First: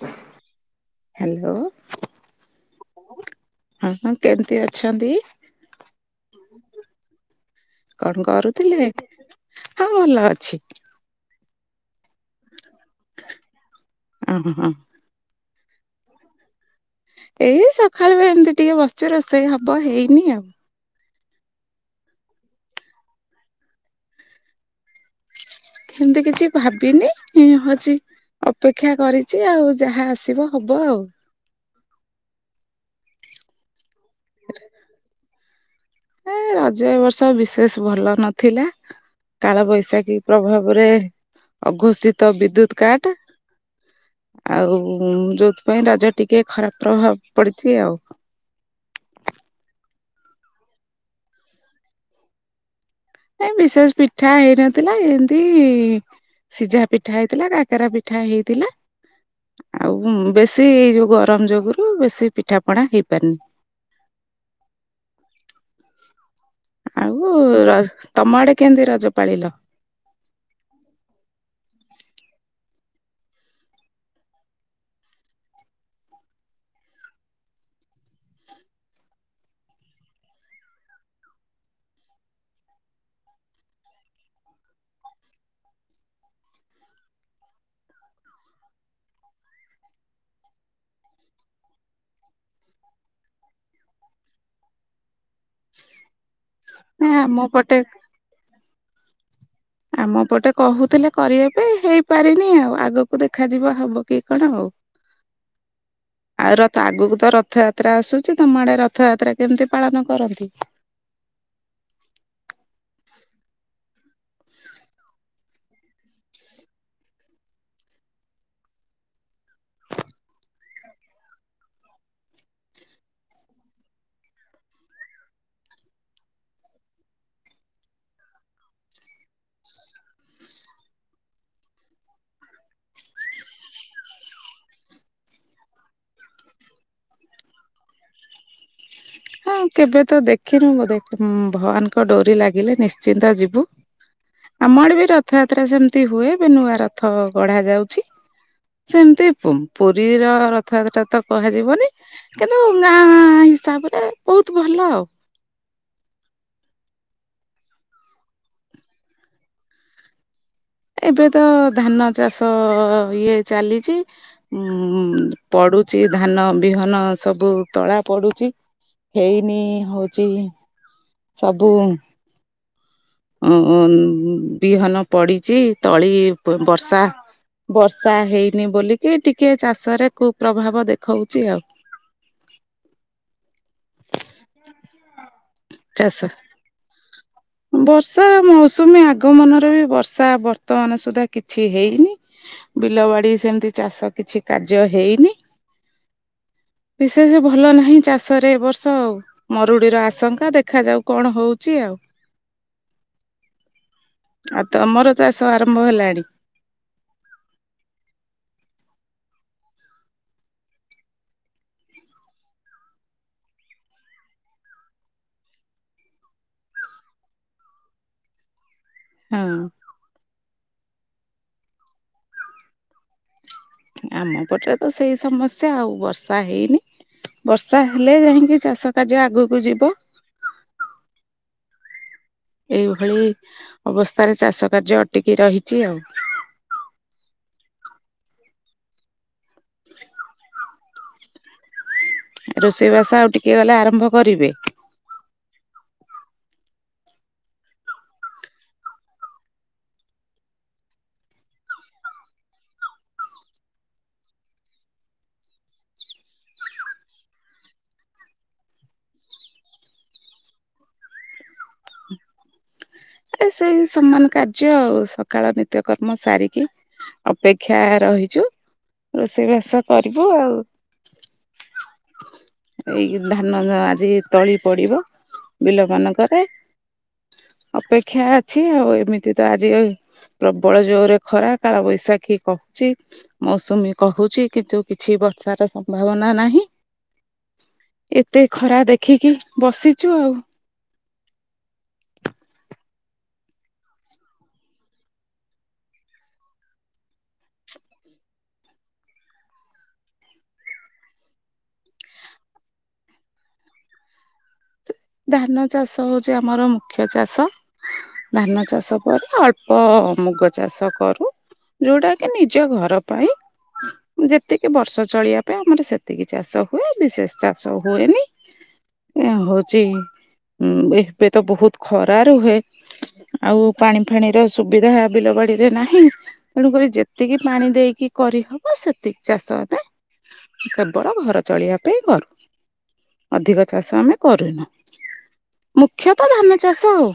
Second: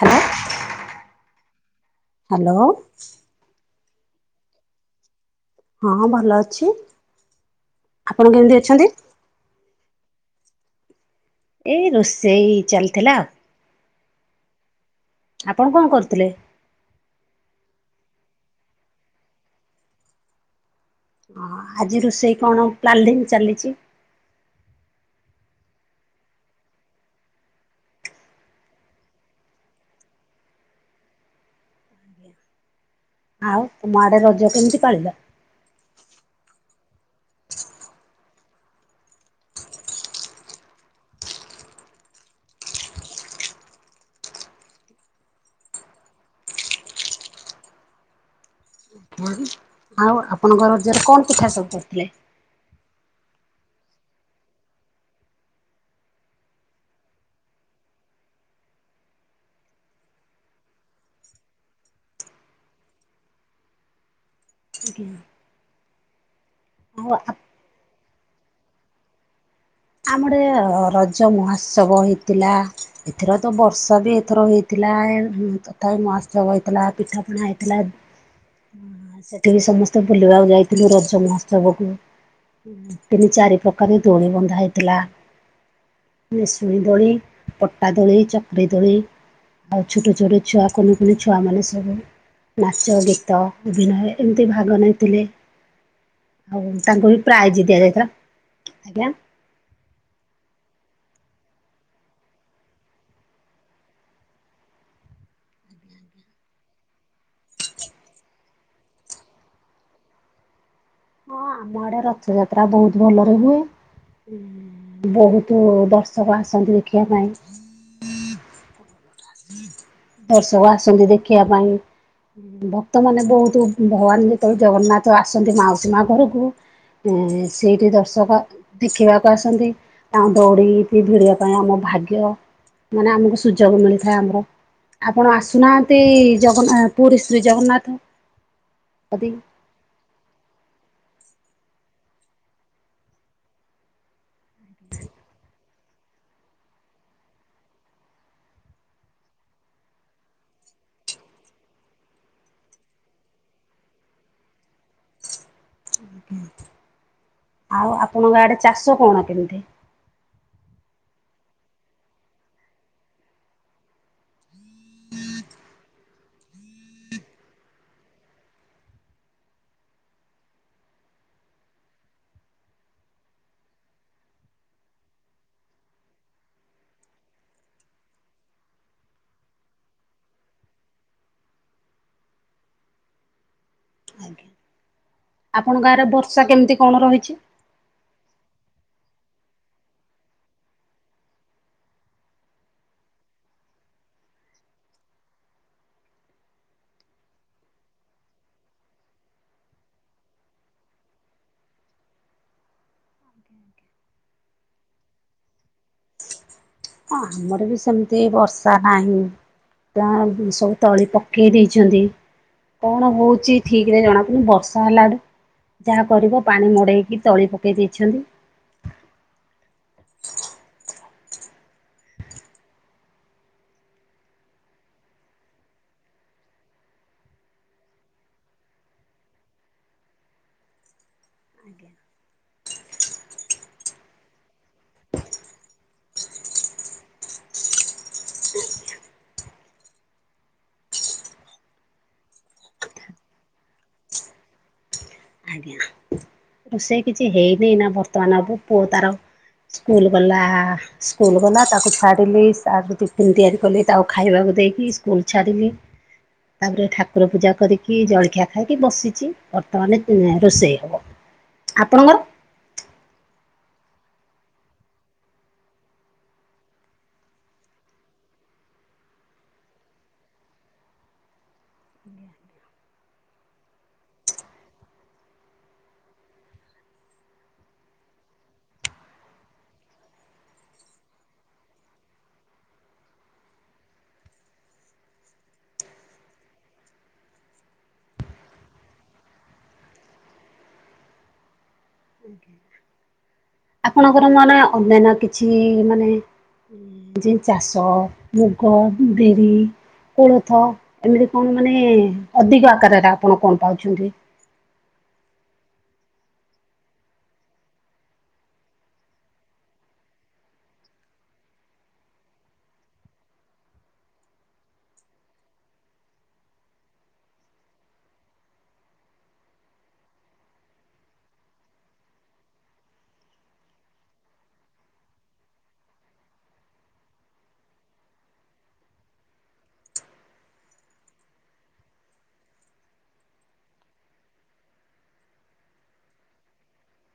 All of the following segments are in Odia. ହାଲୋ। ହାଲୋ। ହାଲୋ। ଆପଣ କେମିତି ଅଛନ୍ତି? ହଁ ଭଲ ଅଛି। କଣ ଆପଣ କେମିତି ଅଛନ୍ତି? କରୁଥିଲେ ହ ଭଲ ଅଛି। ଏଇ ରୋଷେଇ ଚାଲିଥିଲା ଆଉ। ଅ ହଃ ହଁ। ଆପଣ କଣ କରୁଥିଲେ। ଏଇ ସକାଳୁ ବି ଏମିତି ଟିକେ ବସିଛି ରୋଷେଇ ହବ ହେଇନି ଆଉ। ଆଜି ରୋଷେଇ କଣ ହବ ପ୍ଲାନିଂ ଚାଲିଛି? ସେମିତି କିଛି ଭାବିନି ହଉଛି। ଅପେକ୍ଷା କରିଛି ଆଉ ଯାହା ଆସିବ ହବ ଆଉ। ଆଉ ତମ ଆଡେ ରଜ କେମିତି ପାଳିଲ? ଏ ରଜ ଏ ବର୍ଷ ବିଶେଷ ଭଲ ନଥିଲା। କାଳ ବୈଶାଖୀ ପ୍ରଭାବରେ ଅଘୋଷିତ ବିଦ୍ୟୁତ କାଟ। ଆଉ ଯୋଉଥିପାଇଁ ରଜ ଟିକେ ଖରାପ ପ୍ରଭାବ ପଡିଛି ଆଉ। [unintelligible] ଆଉ ଆପଣଙ୍କ ରଜରେ କଣ ପିଠା ସବୁ କରିଥିଲେ। ହେ ବିଶେଷ ପିଠା ହେଇନଥିଲା ଏମତି ସିଝା ପିଠା ହେଇଥିଲା କାକେରା ପିଠା ହେଇଥିଲା। ଆଉ ବେଶୀ ଏଇ ଗରମ ଯୋଗୁରୁ ବେଶୀ ପିଠା ପଣା ହେଇପାରନି। [inaudible] ଆଉ ର ତମ ଆଡେ କେମତି ରଜ ପାଳିଲ। ଆମର ରଜମହୋତ୍ସବ ହେଇଥିଲା। ଏଥର ତ ବର୍ଷା ବି ଏଥର ହେଇଥିଲା ତଥାପି ମହାଉତ୍ସବ ହେଇଥିଲା ପିଠାପଣା ହେଇଥିଲା। [inaudible] ସେଠିକି ସମସ୍ତେ ବୁଲିବାକୁ ଯାଇଥିଲୁ ରଜ ମହୋତ୍ସବ କୁ। ତିନି ଚାରି ପ୍ରକାର ଦୋଳି ବନ୍ଧା ହେଇଥିଲା। ନିସୁଣୀ ଦୋଳି ପଟା ଦୋଳି ଚକରି ଦୋଳି। ଆଉ ଛୋଟ ଛୋଟ ଛୁଆ କୁନି କୁନି ଛୁଆ ମାନେ ସବୁ ନାଚ ଗୀତ ଅଭିନୟ ଏମିତି ଭାଗ ନେଇଥିଲେ। [inaudible] ଆଉ ନା ତାଙ୍କୁବି ଆମ ପ୍ରାଇଜ ପଟେ ଦିଆଯାଇଥିଲା ଆଜ୍ଞା। ଆମ ପଟେ କହୁଥିଲେ କରିବା ପାଇଁ ହେଇପାରିନି ଆଉ ଆଗକୁ ଦେଖାଯିବା ହବ କି କଣ ଆଉ। [unintelligible] ଆଉ ରଥ ଆଗକୁ ତ ରଥଯାତ୍ରା ଆସୁଛି ତମ ଆଡେ ରଥଯାତ୍ରା କେମିତି ପାଳନ କରନ୍ତି? ହଁ ଆମ ଆଡେ ରଥଯାତ୍ରା ବହୁତ ଭଲରେ ହୁଏ। ବୋହୁତୁ ଦର୍ଷକ ଆସନ୍ତି ଦେଖିବା ପାଇଁ। ଦର୍ଶକ ଆସନ୍ତି ଦେଖିବା ପାଇଁ। ଭକ୍ତ ମାନେ ବୋହୁତୁ ଭଗବାନ ଯେତେବେଳେ ଜଗନ୍ନାଥ ଆସନ୍ତି ମାଉସୀ ମା ଘରକୁ ଏ ସେଇଠି ଦର୍ଶକ ଦେଖିବାକୁ ଆସନ୍ତି। ତାଙ୍କ ଦୌଡି କି ଭିଡିବା ପାଇଁ ଆମ ଭାଗ୍ୟ ମାନେ ଆମକୁ ସୁଯୋଗ ମିଳି ଆମର ଆପଣ ଆସୁନାହାନ୍ତି ଜଗନ୍ ପୁରୀ ଶ୍ରୀ ଜଗନ୍ନାଥ। [unintelligible] ହଁ କେବେ ତ ଦେଖିନୁ ବୋଧେ। ଭଗବନ୍ ଙ୍କ ଡୋରି ଲାଗିଲେ ନିଶ୍ଚିନ୍ତ ଯିବୁ। ଆମ ଆଡେ ବି ରଥଯାତ୍ରା ସେମିତି ହୁଏ। ଏବେ ନୂଆ ରଥ ଗଢା ଯାଉଛି। ସେମିତି ପୁ-ପୁରୀର ରଥଯାତ୍ରା ତ କୁହାଯିବନି। କିନ୍ତୁ ଗାଁ ହିସାବରେ ବହୁତ ଭଲ ଆଉ। ଆଉ ଆପଣଙ୍କ ଆଡେ ଚାଷ କଣ କେମିତି? ଏବେ ତ ଧାନ ଚାଷ ଇଏ ଚାଲିଚି। ଉ ପଡୁଚି ଧାନ ବିହନ ସବୁ ତଳା ପଡୁଛି। ହେଇନି ହଉଛି। ସବୁ। ଉଁ ବିହନ ପଡିଛି ତଳି ବର୍ଷା। ବର୍ଷା ହେଇନି ବୋଲିକି ଟିକେ ଚାଷରେ କୁପ୍ରଭାବ ଦେଖଉଚି ଆଉ। ଆପଣଙ୍କ ଆଡେ ଚାଷ ବର୍ଷା କେମିତି କଣ ରହିଛି? ବର୍ଷା ମୌସୁମୀ ଆଗମନରେ ବି ବର୍ଷା ବର୍ତ୍ତମାନ ସୁଦ୍ଧା କିଛି ହେଇନି। ବିଲ ବାଡି ସେମିତି ଚାଷ କିଛି କାର୍ଯ୍ୟ ହେଇନି। ବିଶେଷ ଭଲ ନାହିଁ ଚାଷରେ ଏ ବର୍ଷ ଆଉ। ମରୁଡିର ଆଶଙ୍କା ଦେଖାଯାଉ କଣ ହଉଛି ଆଉ। ଆଉ ତମର ଚାଷ ଆରମ୍ଭ ହେଲାଣି? ହଁ ଆମର ବି ସେମିତି ବର୍ଷା ନାହିଁ। ଗାଁ ସବୁ ତଳି ପକେଇ ଦେଇଛନ୍ତି। କଣ ହଉଛି ଠିକରେ ଜଣାପଡୁନି। ବର୍ଷା ହେଲା ଆଡ଼େ ଯାହା କରିବ ପାଣି ମଡ଼େଇକି ତଳି ପକେଇ ଦେଇଛନ୍ତି। ହଁ। ଆମ ପଟରେ ତ ସେଇ ସମସ୍ୟା ଆଉ ବର୍ଷା ହେଇନି। ବର୍ଷା ହେଲେ ଯାଇକି ଚାଷ କାର୍ଯ୍ୟ ଆଗକୁ ଯିବ। ଆଜ୍ଞା। ଏଇଭଳି ଅବସ୍ଥାରେ ଚାଷ କାର୍ଯ୍ୟ ଅଟିକି ରହିଛି ଆଉ। [inaudible] ରୋଷେଇବାସ ଆଉ ଟିକେ ଗଲେ ଆରମ୍ଭ କରିବେ? ଆଜ୍ଞାା। ରୋଷେଇ କିଛି ହେଇନି ନା ବର୍ତ୍ତମାନ ହବ ପୁ-ପୁ-ପୁଅ ତାର ସ୍କୁଲ ଗଲା। ସ୍କୁଲ ଗଲା ତାକୁ ଛାଡିଲି ଆ ଟିଫିନ ତିଆରି କଲି ତାକୁ ଖାଇବାକୁ ଦେଇକି ସ୍କୁଲ ଛାଡ଼ିଲି। ତାପରେ ଠାକୁର ପୂଜା କରିକି ଜଳଖିଆ ଖାଇକି ବସିଛି। ବର୍ତ୍ତମାନ ରୋଷେଇ ହେବ। ଆପଣଙ୍କର? ଏ ସେଇ ସମାନ କାର୍ଯ୍ୟ ଆଉ। ସକାଳ ନିତ୍ୟକର୍ମ ସାରିକି ଅପେକ୍ଷା ରହିଛୁ ରୋଷେଇବାସ କରିବୁ ଆଉ। ଏଇ ଧାନ ଆଜି ତଳି ପଡିବ ବିଲ ମାନଙ୍କରେ। ଅପେକ୍ଷା ଅଛି ଆଉ। ଏମିତି ତ ଆଜି ପ୍ରବଳ ଜୋରେ ଖରା କାଳ ବୈଶାଖୀ କହୁଛି। ମୌସୁମୀ କହୁଛି କିନ୍ତୁ କିଛି ବର୍ଷାର ସମ୍ଭାବନା ନାହିଁ। ଏତେ ଖରା ଦେଖିକି ବସିଛୁ ଆଉ। [unintelligible] ଆପଣଙ୍କର ମାନେ ଅନ୍ୟାନ୍ୟ କିଛି ମାନେ ଯେ ଚାଷ ମୁଗ ବିରି କୋଳଥ ଏମିତି କଣ ମାନେ ଅଧିକ ଆକାରରେ ଆପଣ କଣ ପାଉଛନ୍ତି? ଧାନ ଚାଷ ହୋଉଚି ଆମର ମୁଖ୍ୟ ଚାଷ। ଧାନ ଚାଷ କରୁ ଅଳ୍ପ ମୁଗ ଚାଷ କରୁ। ଯୋଉଟା କି ନିଜ ଘର ପାଇଁ। ଯେତିକି ବର୍ଷ ଚଳିବା ପାଇଁ ଆମର ସେତିକି ଚାଷ ହୁଏ ବିଶେଷ ଚାଷ ହୁଏନି। ଏ ହଉଚି ଏବେ ତ ବହୁତ ଖରା ରୁହେ। ଆଉ ପାଣି ଫାଣିର ସୁବିଧା ବିଲ ବାଡିରେ ନାହିଁ!। ତେଣୁକରି ଯେତିକି ପାଣି ଦେଇକି କରିହବ ସେତିକି ଚାଷ ଏବେ କେବଳ ଘର ଚଳିବା ପାଇଁ କରୁ ଅଧିକ ଚାଷ ଆମେ କରୁନା ମୁଖ୍ୟତ ଧାନ ଚାଷ ଆଉ।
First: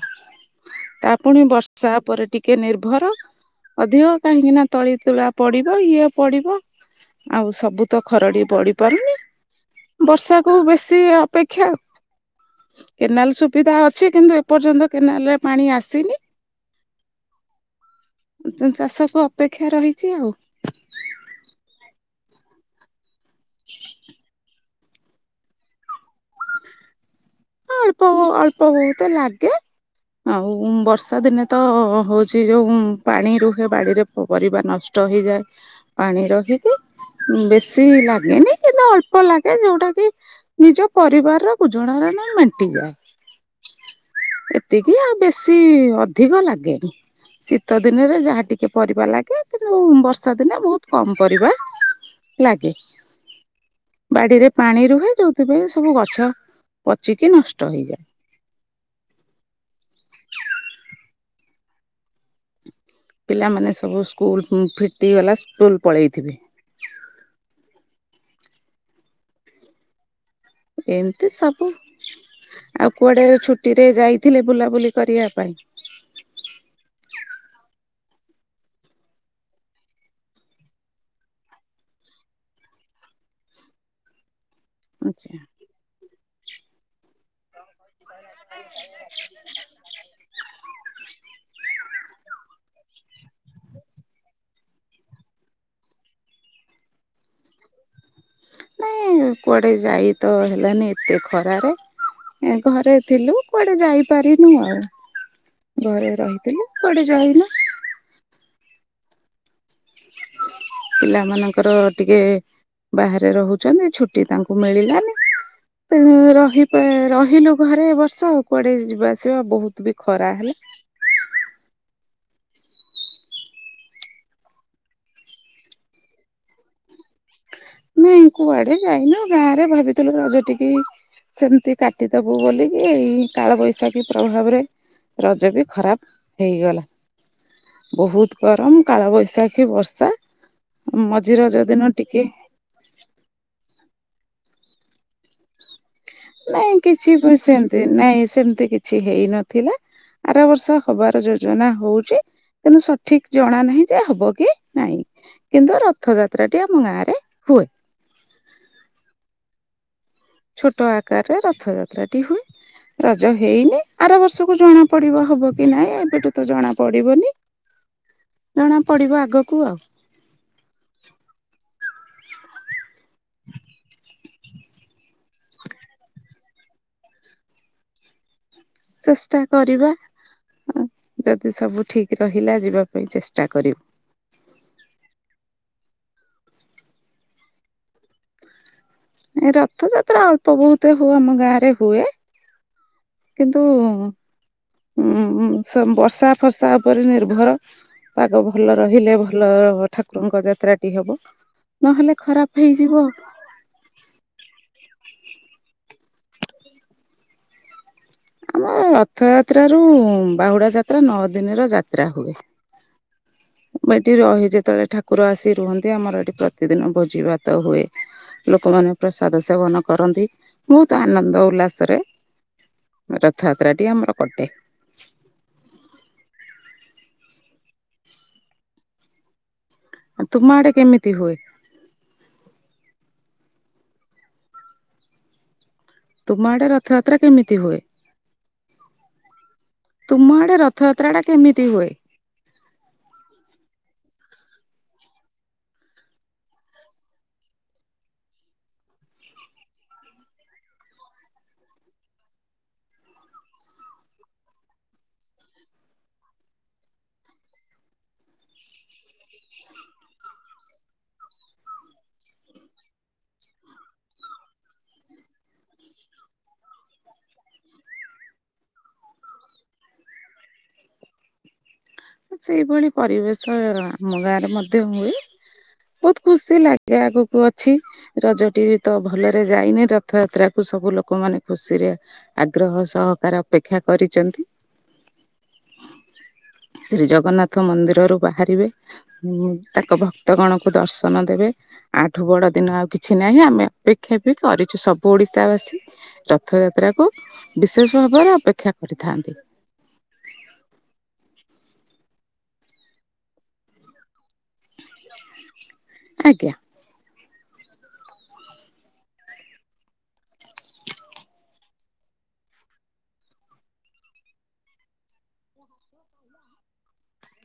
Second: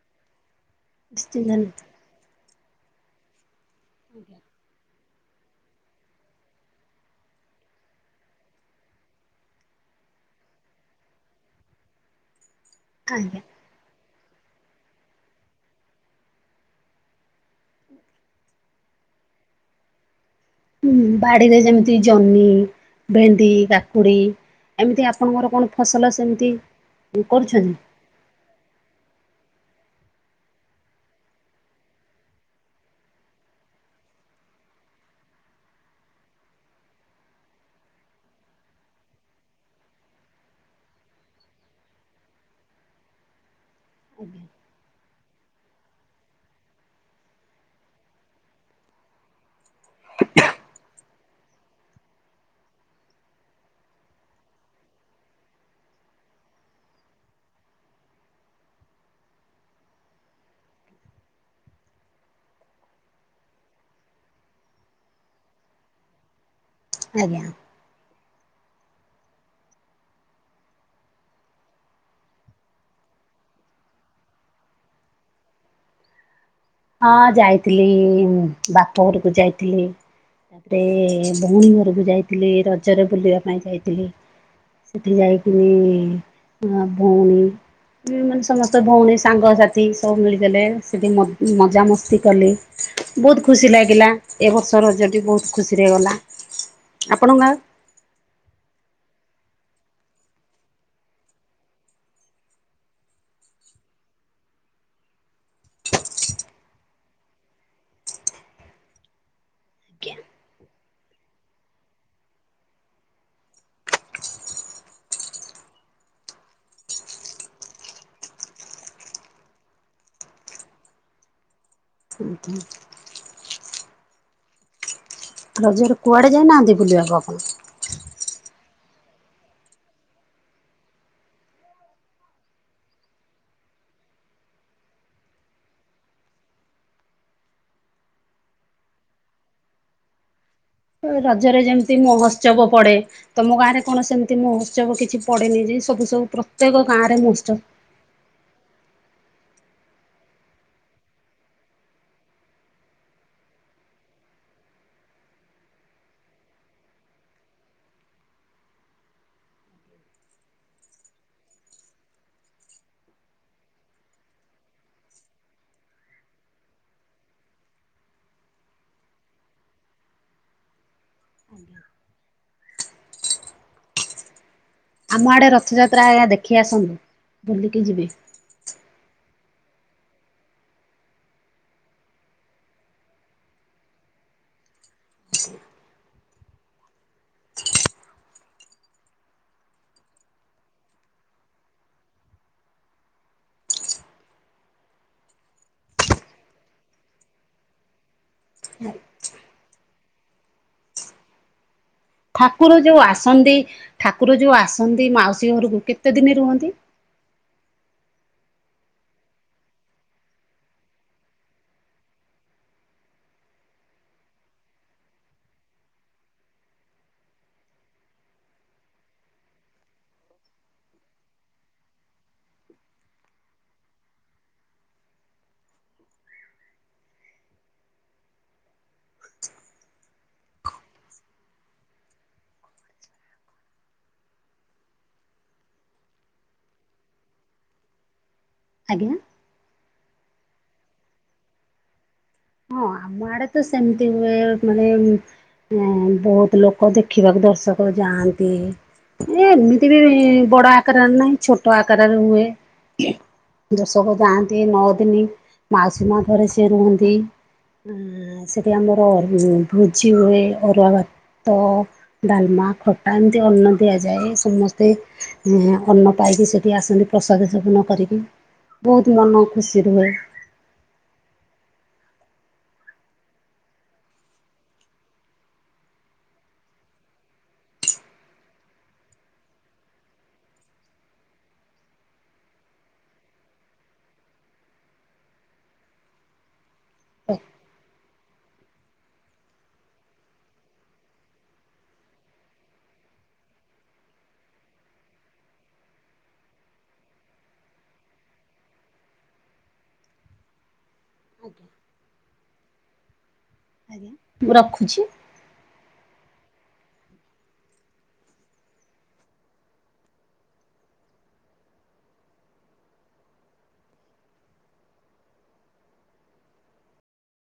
ତା ପୁଣି ନିଶ୍ଚିନ୍ତ ବର୍ଷା ଉପରେ ଟିକେ ନିର୍ଭର ଅଧିକ କାହିଁକି ନା ତଳି ତୁଳା ପଡିବ ଇଏ ପଡିବ ଆଉ ସବୁ ତ ଖରଡ଼ି ପଡି ପାରୁନି। ବର୍ଷାକୁ ବେଶୀ ଅପେକ୍ଷା। କେନାଲ ଆଜ୍ଞା ସୁବିଧା ଅଛି କିନ୍ତୁ ଏପର୍ଯ୍ୟନ୍ତ କେନାଲରେ ପାଣି ଆସିନି। ଚାଷ କୁ ଅପେକ୍ଷା ରହିଛି ଆଉ। ବାଡିରେ ସେମିତି ଜହ୍ନି ଭେଣ୍ଡି କାକୁଡି ଏମିତି ଆପଣଙ୍କର କଣ ଫସଲ ସେମିତି କରୁଛନ୍ତି? ତାକୁ ଅଳ୍ପ ଅଳ୍ପ ବହୁତ ଲାଗେ ଆଉ ବର୍ଷା ଦିନେ ତ ହୋଉଛି ଯୋଉ ପାଣି ରୁହେ ବାଡିରେ ପରିବା ନଷ୍ଟ ଷ୍ଟ ହେଇଯାଏ। ପାଣି ରହିକି ବେଶୀ ଲାଗେନି କିନ୍ତୁ ଅଳ୍ପ ଲାଗେ ଯୋଉଟା କି ନିଜ ପରିବାର ର ଗୁଜୁରଣାର ମେଣ୍ଟିଯାଏ। ଏତିକି ଆଉ ବେଶୀ ଅଧିକ ଲାଗେନି। ଶୀତ ଦିନରେ ଯାହା ଟିକେ ପରିବା ଲାଗେ କିନ୍ତୁ ବର୍ଷା ଦିନେ ବୋହୁତ କମ ପରିବା ଲାଗେ ବାଡିରେ ପାଣି ରୁହେ ଯୋଉଥିପାଇଁ ସବୁ ଗଛ ପଚିକି ନଷ୍ଟ ହେଇଯାଏ। ପିଲାମାନେ ସବୁ ସ୍କୁଲ କୁ ଫିଟିଗଲା ସ୍କୁଲ ପଳେଇଥିବେ। ଆଜ୍ଞା ଏମିତି ସବୁ ଆଉ କୁଆଡେ ଛୁଟିରେ ଯାଇଥିଲେ ବୁଲାବୁଲି କରିବା ପାଇଁ? ହଁ ଯାଇଥିଲି ବାପ ଘରକୁ ଯାଇଥିଲି। ଏ ସବୁ ଯାଇଥିଲି ରଜରେ ବୁଲିବା ପାଇଁ ଯାଇଥିଲି। ସେଠି ଯାଇକିଣି ସେଠି ମୋ ଭୋଉଣୀ ହୁଁ ସମସ୍ତ ଭଉଣୀ ସାଙ୍ଗସାଥି ସବୁ ମିଳିଦେଲେ ସେଠି ମଜାମସ୍ତି କଲେ ବୋତ ଖୁସି ଲାଗିଲା ଏ ବର୍ଷ ରଜଟି ବହୁତ ଖୁସିରେ ଗଲା। ଆପଣଙ୍କ ଗାଁ ନାଇଁ କୁଆଡ଼େ ଯାଇ ତ ହେଲାନି ଏତେ ଖରାରେ ଏ ଘରେ ଥିଲୁ କୁଆଡେ ଯାଇପାରିନୁ ଆଉ। ଘରେ ରହିଥିଲୁ କୁଆଡେ ଯାାଇନୁ ପିଲା ମାନଙ୍କର ଟିକେ ବାହାରେ ରହୁଛନ୍ତି ଛୁଟି ତାଙ୍କୁ ମିଳିଲାନି ରହିପ୍ ରହିଲୁ ଘରେ ଏ ବର୍ଷ ଆଉ କୁଆଡେ ଯିବା ଆସିବା ବହୁତ ବି ଖରା ହେଲା ଉଁ ହୁଁ। ରଜରେ କୁଆଡେ ଯାଇନାହାନ୍ତି ବୁଲିବାକୁ ଆକୁ? ନାଇଁ କୁଆଡେ ଯାଇନୁ ଗାଁ ରେ ଭାବିଥିଲୁ ରଜ ଟିକେ ହେଇଚି। ସେମିତି କାଟିଦବୁ ବୋଲିକି ଏଇ କାଳ ବୈଶାଖୀ ପ୍ରଭାବରେ ରଜ ବି ଖରାପ ହେଇଗଲା। ବୋହୁତ ଗରମ କାଳବୈଶାଖୀ ବର୍ଷା। ମଝି ରଜରେ ରଜ ଦିନ ଯେମିତି ଟିକେ ମହୋତ୍ସବ ପଡେ ତମ ଗାଁ ରେ କଣ ସେମିତି ମହୋତ୍ସବ କିଛି ପଡ଼େନି ଯେ ସବୁ ସବୁ ନାଇଁ ପ୍ରତ୍ୟେକ କିଛି ଗାଁରେ ମଷ୍ଟ ସେମତି ନାଇଁ ସେମିତି କିଛି ହେଇ ନଥିଲା ଆର ବର୍ଷ ହବାର ଯୋଜନା ହଉଛି। କିନ୍ତୁ ସଠିକ୍ ଜଣା ନାହିଁ ଯେ ହବ କି ନାଇଁ। କିନ୍ତୁ ରଥଯାତ୍ରାଟି ଆମ ଗାଁରେ ହୁଏ। ଛୋଟ ଆକାରରେ ରଥଯାତ୍ରାଟି ହୁଏ। ରଜ ହେଇନି ଆର ବର୍ଷକୁ ଜଣା ପଡିବ ହବ କି ନାଇଁ ଏବେଠୁ ତ ଜଣା ପଡିବନି ଜଣା ପଡିବ ଆଗକୁ ଆଉ ଆମ ଆଡ଼େ ରଥଯାତ୍ରା ଆଜ୍ଞା ଦେଖି ଆସନ୍ତୁ ବୁଲିକି ଯିବେ। ଚେଷ୍ଟା କରିବା ହ ଯଦି ସବୁ ଠିକ୍ ରହିଲା ଯିବା ପାଇଁ ଚେଷ୍ଟା କରିବୁ। ଏ ରଥଯାତ୍ରା ଅଳ୍ପ ବହୁତ ହଉ ଆମ ଗାଁ ରେ ହୁଏ। କିନ୍ତୁ ଉ ବର୍ଷା ଫର୍ଷା ଉପରେ ନିର୍ଭର ପାଗ ଭଲ ରହିଲେ ଭଲ ଠାକୁରଙ୍କ ଯାତ୍ରାଟି ହବ ନହେଲେ ଖରାପ ଠାକୁର ହେଇଯିବ। ଯୋଉ ଆସନ୍ତି ଠାକୁର ଯୋଉ ଆସନ୍ତି ମାଉସୀ ଘରକୁ କେତେ ଦିନେ ରୁହନ୍ତି ଆମର ରଥ ଯାତ୍ର ରୁ ବାହୁଡା ଯାତ୍ରା ନଅ ଦିନ ର ଯାତ୍ରା ହୁଏ। ଏଠି ରହି ଯେତେବେଳେ ଠାକୁର ଆସି ରୁହନ୍ତି। ଆମର ଏଠି ପ୍ରତିଦିନ ଭୋଜି ଭାତ ହୁଏ। ଲୋକମାନେ ପ୍ରସାଦ ସେବନ କରନ୍ତି ବହୁତ ଆନନ୍ଦ ଉଲ୍ଲାସ ରେ ରଥଯାତ୍ରା ଟି ଆମର କଟେ। ତୁମ ଆଡେ କେମିତି ହୁଏ? ତୁମ ଆଡେ ରଥଯାତ୍ରା କେମିତି ହୁଏ? ଆଜ୍ଞା। ତୁମ ଆଡ଼େ ରଥଯାତ୍ରା ଟା କେମିତି ହୁଏ ହଁ ଆମ ଆଡେ ତ ସେମତି ହୁଏ ମାନେ ହଁ ବହୁତ ଲୋକ ଦେଖିବାକୁ ଦର୍ଶକ ଯାଆନ୍ତି। ଏ ଏମିତି ବି ବଡ ଆକାରରେ ନାହିଁ ଛୋଟ ଆକାରରେ ହୁଏ। ଦଶକ ଯାଆନ୍ତି ନଅ ଦିନ ମାଉସୀ ମା ରେ ସେଏ ରୁହନ୍ତି। ସେଠି ଆମର ଭୋଜି ହୁଏ ଅରୁଆ ତ ଡାଲମା ଖଟା ଏମିତି ଅନ୍ନ ଦିଆଯାଏ ସମସ୍ତେ ଅନ୍ନ ପାଇକି ସେଠି ଆସନ୍ତି ପ୍ରସାଦ ସେବନ କରିକି ବହୁତ ମନ ଖୁସି ରୁହେ। ସେଇଭଳି ପରିବେଶ ଆମ ଗାଁରେ ମଧ୍ୟ ହୁଏ। ବହୁତ ଖୁସି ଲାଗେ ଆଗକୁ ଅଛି ରଜ ଟି ବି ତ ଭଲରେ ଯାଇନି ରଥଯାତ୍ରା କୁ ସବୁ ଲୋକ ମାନେ ଖୁସିରେ ଆଗ୍ରହ ସହକାର ଅପେକ୍ଷା କରିଛନ୍ତି। ଶ୍ରୀ ଜଗନ୍ନାଥ ମନ୍ଦିରରୁ ବାହାରିବେ ତାଙ୍କ ଭକ୍ତଗଣକୁ ଦର୍ଶନ ଦେବେ। ଆଠୁ ବଡ଼ ଦିନ ଆଉ କିଛି ନାହିଁ। ଆମେ ଅପେକ୍ଷା ବି କରିଛୁ ସବୁ ଓଡ଼ିଶା ବାସୀ। ରଥଯାତ୍ରାକୁ ବିଶେଷ ଭାବରେ ଅପେକ୍ଷା କରିଥାନ୍ତି। ଆଜ୍ଞା ମୁଁ ରଖୁଛି। ଆଜ୍ଞା।